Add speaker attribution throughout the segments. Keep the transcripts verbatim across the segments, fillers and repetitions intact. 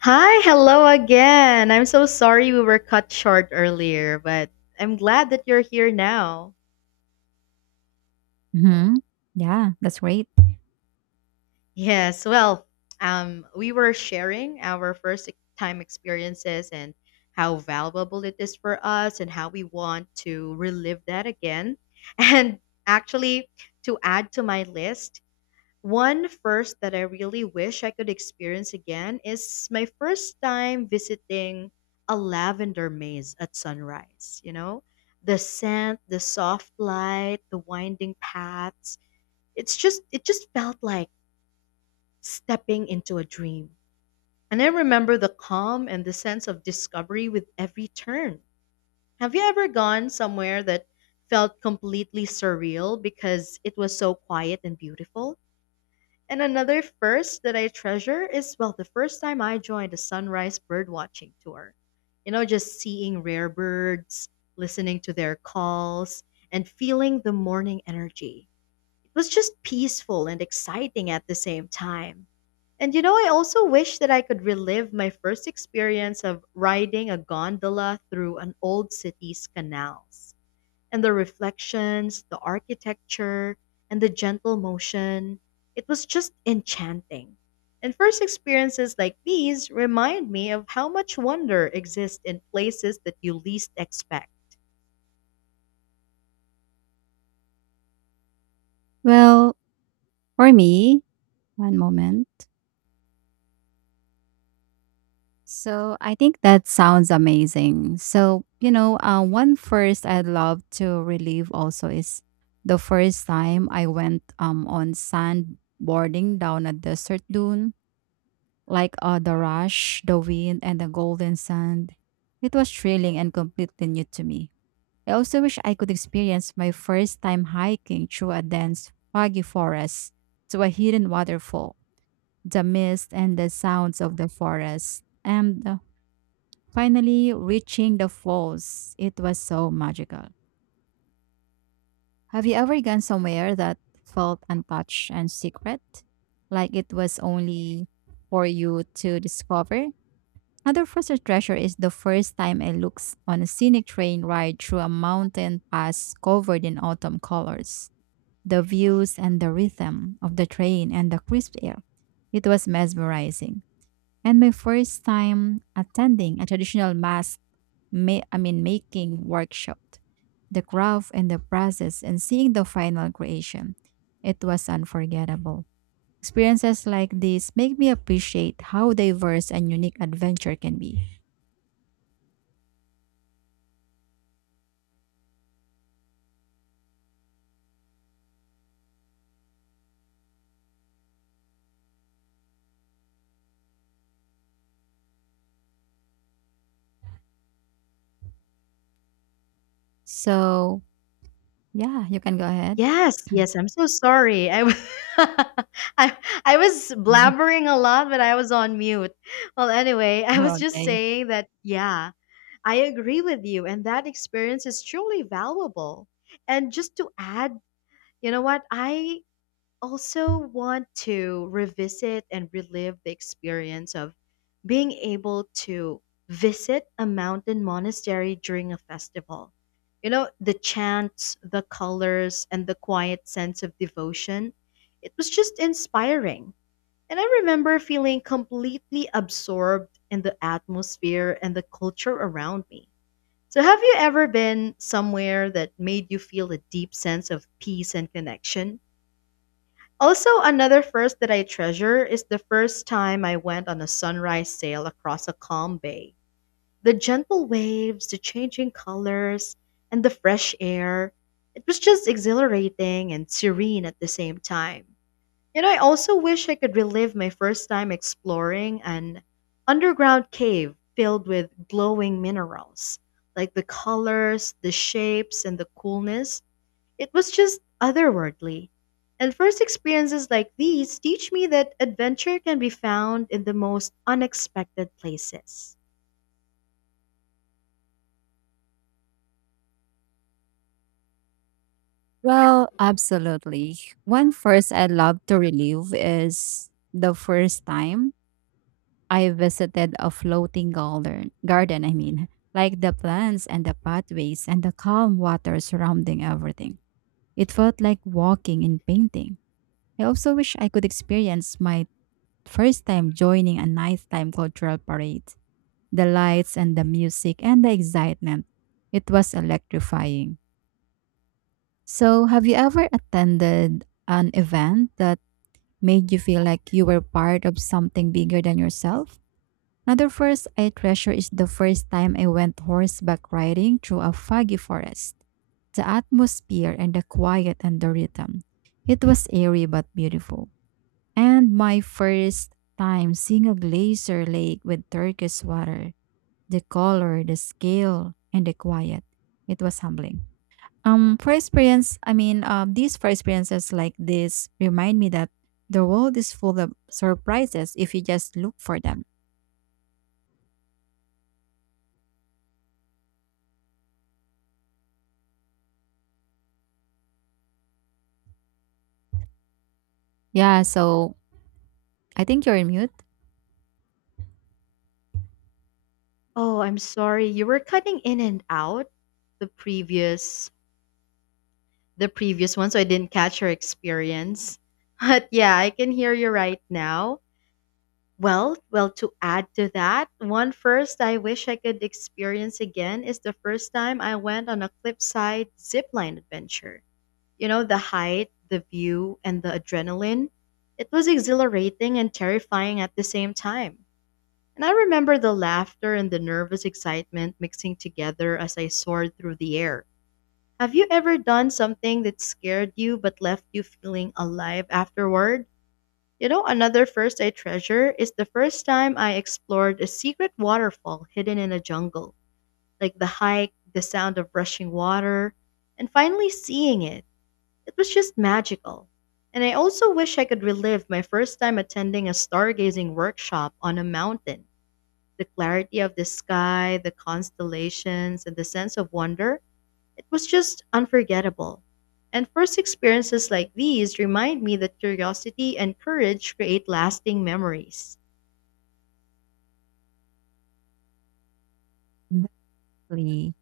Speaker 1: Hi, hello again. I'm so sorry we were cut short earlier, but I'm glad that you're here now.
Speaker 2: Mhm. Yeah, that's great.
Speaker 1: Yes, well, um, we were sharing our first ex- time experiences and how valuable it is for us and how we want to relive that again. And actually, to add to my list, one first that I really wish I could experience again is my first time visiting a lavender maze at sunrise. You know, the scent, the soft light, the winding paths. It's just, it just felt like stepping into a dream. And I remember the calm and the sense of discovery with every turn. Have you ever gone somewhere that felt completely surreal because it was so quiet and beautiful? And another first that I treasure is, well, the first time I joined a sunrise birdwatching tour. You know, just seeing rare birds, listening to their calls, and feeling the morning energy. It was just peaceful and exciting at the same time. And you know, I also wish that I could relive my first experience of riding a gondola through an old city's canals and the reflections, the architecture, and the gentle motion. It was just enchanting. And first experiences like these remind me of how much wonder exists in places that you least expect.
Speaker 2: Well, for me, one moment. So I think that sounds amazing. So, you know, uh, one first I'd love to relive also is the first time I went um on sandboarding down a desert dune, like uh, the rush, the wind, and the golden sand. It was thrilling and completely new to me. I also wish I could experience my first time hiking through a dense, foggy forest to a hidden waterfall, the mist and the sounds of the forest, and uh, finally reaching the falls. It was so magical. Have you ever gone somewhere that felt untouched and secret? Like it was only for you to discover? Another first treasure is the first time I looked on a scenic train ride through a mountain pass covered in autumn colors. The views and the rhythm of the train and the crisp air. It was mesmerizing. And my first time attending a traditional mask, ma- I mean, making workshop, the craft and the process, and seeing the final creation, it was unforgettable. Experiences like this make me appreciate how diverse and unique adventure can be. So, yeah, you can go ahead.
Speaker 1: Yes, yes, I'm so sorry. I, w- I, I was blabbering a lot, but I was on mute. Well, anyway, I was just
Speaker 2: Okay.
Speaker 1: saying that, yeah, I agree with you, and that experience is truly valuable. And just to add, you know what? I also want to revisit and relive the experience of being able to visit a mountain monastery during a festival. You know, the chants, the colors, and the quiet sense of devotion. It was just inspiring. And I remember feeling completely absorbed in the atmosphere and the culture around me. So, have you ever been somewhere that made you feel a deep sense of peace and connection? Also, another first that I treasure is the first time I went on a sunrise sail across a calm bay. The gentle waves, the changing colors, and the fresh air. It was just exhilarating and serene at the same time. You know, I also wish I could relive my first time exploring an underground cave filled with glowing minerals. Like the colors, the shapes, and the coolness, it was just otherworldly. And first experiences like these teach me that adventure can be found in the most unexpected places.
Speaker 2: Well, absolutely. One first I love to relive is the first time I visited a floating garden. Garden, I mean, like the plants and the pathways and the calm water surrounding everything. It felt like walking and painting. I also wish I could experience my first time joining a nighttime cultural parade. The lights and the music and the excitement. It was electrifying. So, have you ever attended an event that made you feel like you were part of something bigger than yourself? Another first I treasure is the first time I went horseback riding through a foggy forest. The atmosphere and the quiet and the rhythm. It was eerie but beautiful. And my first time seeing a glacier lake with turquoise water, the color, the scale, and the quiet. It was humbling. Um, for experience, I mean, uh, these For experiences like this remind me that the world is full of surprises if you just look for them. Yeah, so I think you're in mute.
Speaker 1: Oh, I'm sorry. You were cutting in and out the previous the previous one, so I didn't catch your experience. But yeah, I can hear you right now. Well, well to add to that, one first I wish I could experience again is the first time I went on a cliffside zipline adventure. You know, the height, the view, and the adrenaline. It was exhilarating and terrifying at the same time. And I remember the laughter and the nervous excitement mixing together as I soared through the air. Have you ever done something that scared you but left you feeling alive afterward? You know, another first I treasure is the first time I explored a secret waterfall hidden in a jungle. Like the hike, the sound of rushing water, and finally seeing it, it was just magical. And I also wish I could relive my first time attending a stargazing workshop on a mountain. The clarity of the sky, the constellations, and the sense of wonder, it was just unforgettable. And first experiences like these remind me that curiosity and courage create lasting memories.
Speaker 2: Exactly.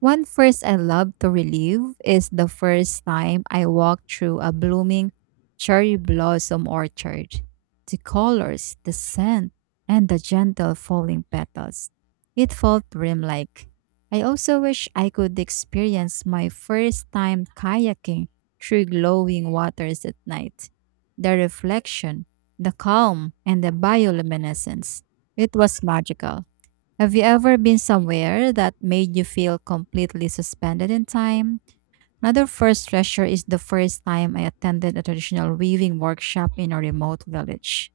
Speaker 2: One first I love to relive is the first time I walked through a blooming cherry blossom orchard. The colors, the scent, and the gentle falling petals. It felt dreamlike. I also wish I could experience my first time kayaking through glowing waters at night. The reflection, the calm, and the bioluminescence. It was magical. Have you ever been somewhere that made you feel completely suspended in time? Another first treasure is the first time I attended a traditional weaving workshop in a remote village.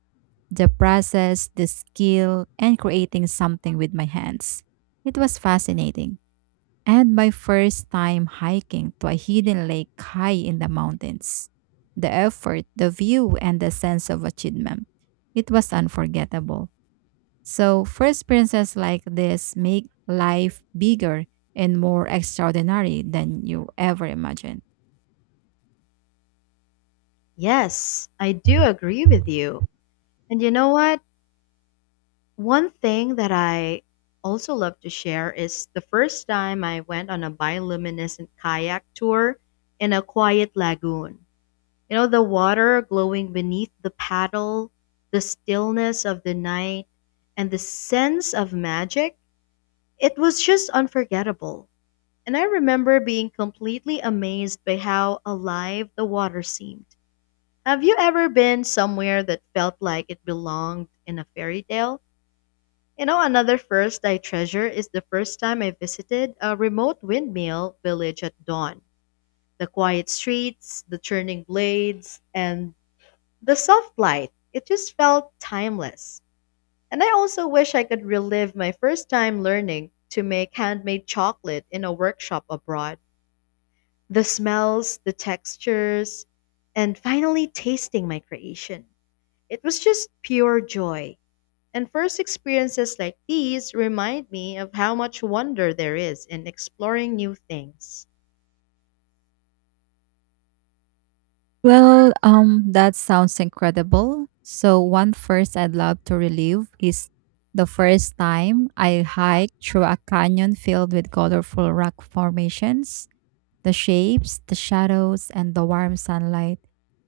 Speaker 2: The process, the skill, and creating something with my hands. It was fascinating. And my first time hiking to a hidden lake high in the mountains. The effort, the view, and the sense of achievement. It was unforgettable. So, first experiences like this make life bigger and more extraordinary than you ever imagined.
Speaker 1: Yes, I do agree with you. And you know what? One thing that I also love to share is the first time I went on a bioluminescent kayak tour in a quiet lagoon. You know, the water glowing beneath the paddle, the stillness of the night, and the sense of magic. It was just unforgettable. And I remember being completely amazed by how alive the water seemed. Have you ever been somewhere that felt like it belonged in a fairy tale? You know, another first I treasure is the first time I visited a remote windmill village at dawn. The quiet streets, the churning blades, and the soft light. It just felt timeless. And I also wish I could relive my first time learning to make handmade chocolate in a workshop abroad. The smells, the textures, and finally tasting my creation. It was just pure joy. And first experiences like these remind me of how much wonder there is in exploring new things.
Speaker 2: Well, um, that sounds incredible. So, one first I'd love to relive is the first time I hiked through a canyon filled with colorful rock formations, the shapes, the shadows, and the warm sunlight.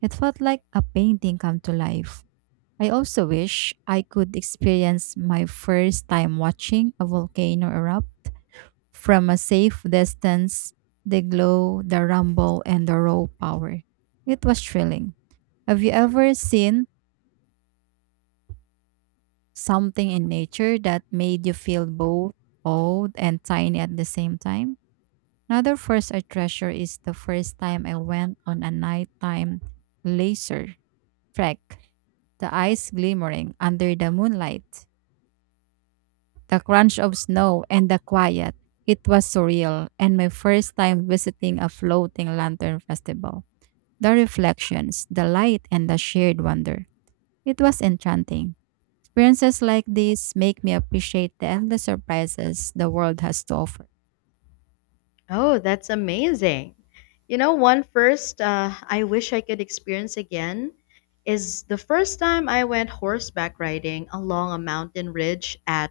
Speaker 2: It felt like a painting come to life. I also wish I could experience my first time watching a volcano erupt from a safe distance, the glow, the rumble, and the raw power. It was thrilling. Have you ever seen something in nature that made you feel both old and tiny at the same time? Another first I treasure is the first time I went on a nighttime laser trek, the eyes glimmering under the moonlight. The crunch of snow, and the quiet. It was surreal and my first time visiting a floating lantern festival. The reflections, the light, and the shared wonder. It was enchanting. Experiences like these make me appreciate the endless surprises the world has to offer.
Speaker 1: Oh, that's amazing. You know, one first uh, I wish I could experience again is the first time I went horseback riding along a mountain ridge at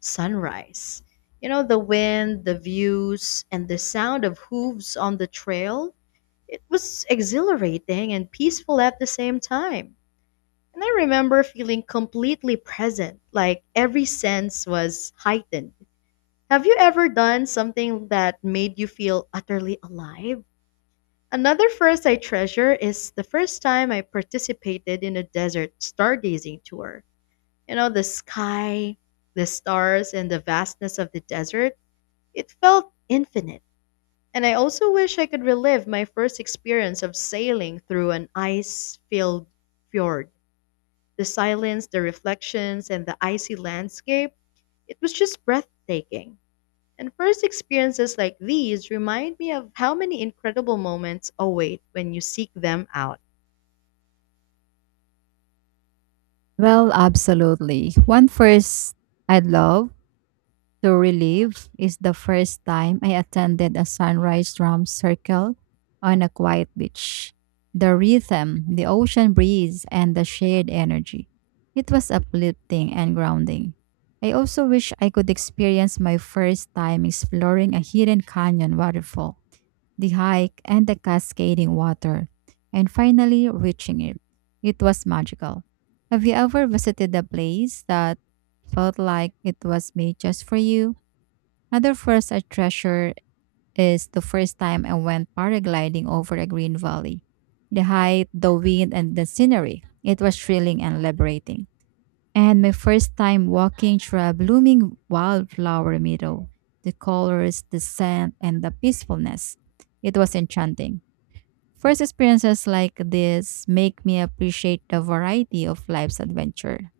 Speaker 1: sunrise. You know, the wind, the views, and the sound of hooves on the trail, it was exhilarating and peaceful at the same time. And I remember feeling completely present, like every sense was heightened. Have you ever done something that made you feel utterly alive? Another first I treasure is the first time I participated in a desert stargazing tour. You know, the sky, the stars, and the vastness of the desert, it felt infinite. And I also wish I could relive my first experience of sailing through an ice filled fjord, the silence, the reflections, and the icy landscape, it was just breathtaking. And first experiences like these remind me of how many incredible moments await when you seek them out.
Speaker 2: Well, absolutely. One first I'd love to relieve is the first time I attended a sunrise drum circle on a quiet beach. The rhythm, the ocean breeze, and the shared energy. It was uplifting and grounding. I also wish I could experience my first time exploring a hidden canyon waterfall, the hike, and the cascading water, and finally reaching it. It was magical. Have you ever visited a place that felt like it was made just for you? Another first I treasure is the first time I went paragliding over a green valley. The height, the wind, and the scenery. It was thrilling and liberating. And my first time walking through a blooming wildflower meadow. The colors, the scent, and the peacefulness. It was enchanting. First experiences like this make me appreciate the variety of life's adventure.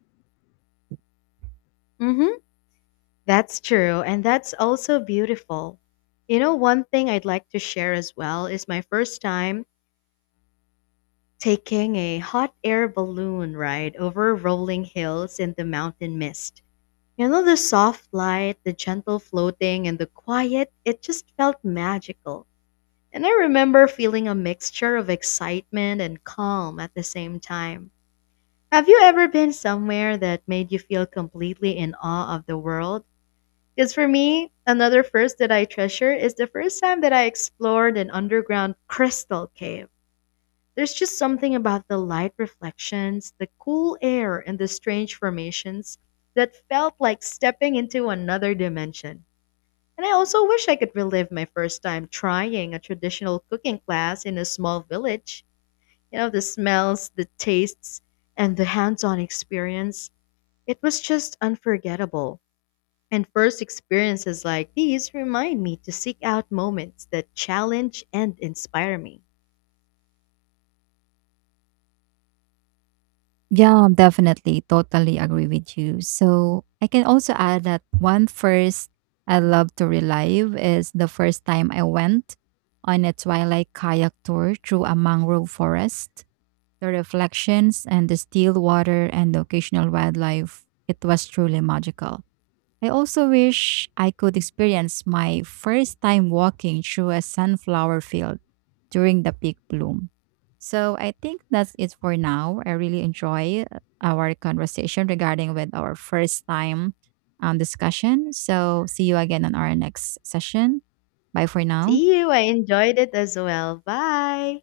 Speaker 1: Mm-hmm. That's true, and that's also beautiful. You know, one thing I'd like to share as well is my first time taking a hot air balloon ride over rolling hills in the mountain mist. You know, the soft light, the gentle floating, and the quiet, it just felt magical. And I remember feeling a mixture of excitement and calm at the same time. Have you ever been somewhere that made you feel completely in awe of the world? Because for me, another first that I treasure is the first time that I explored an underground crystal cave. There's just something about the light reflections, the cool air, and the strange formations that felt like stepping into another dimension. And I also wish I could relive my first time trying a traditional cooking class in a small village. You know, the smells, the tastes, and the hands on experience. It was just unforgettable. And first experiences like these remind me to seek out moments that challenge and inspire me.
Speaker 2: Yeah, definitely. Totally agree with you. So I can also add that one first I love to relive is the first time I went on a twilight kayak tour through a mangrove forest. The reflections and the still water and the occasional wildlife, it was truly magical. I also wish I could experience my first time walking through a sunflower field during the peak bloom. So I think that's it for now. I really enjoy uh, our conversation regarding with our first time um, discussion. So see you again on our next session. Bye for now.
Speaker 1: See you. I enjoyed it as well. Bye.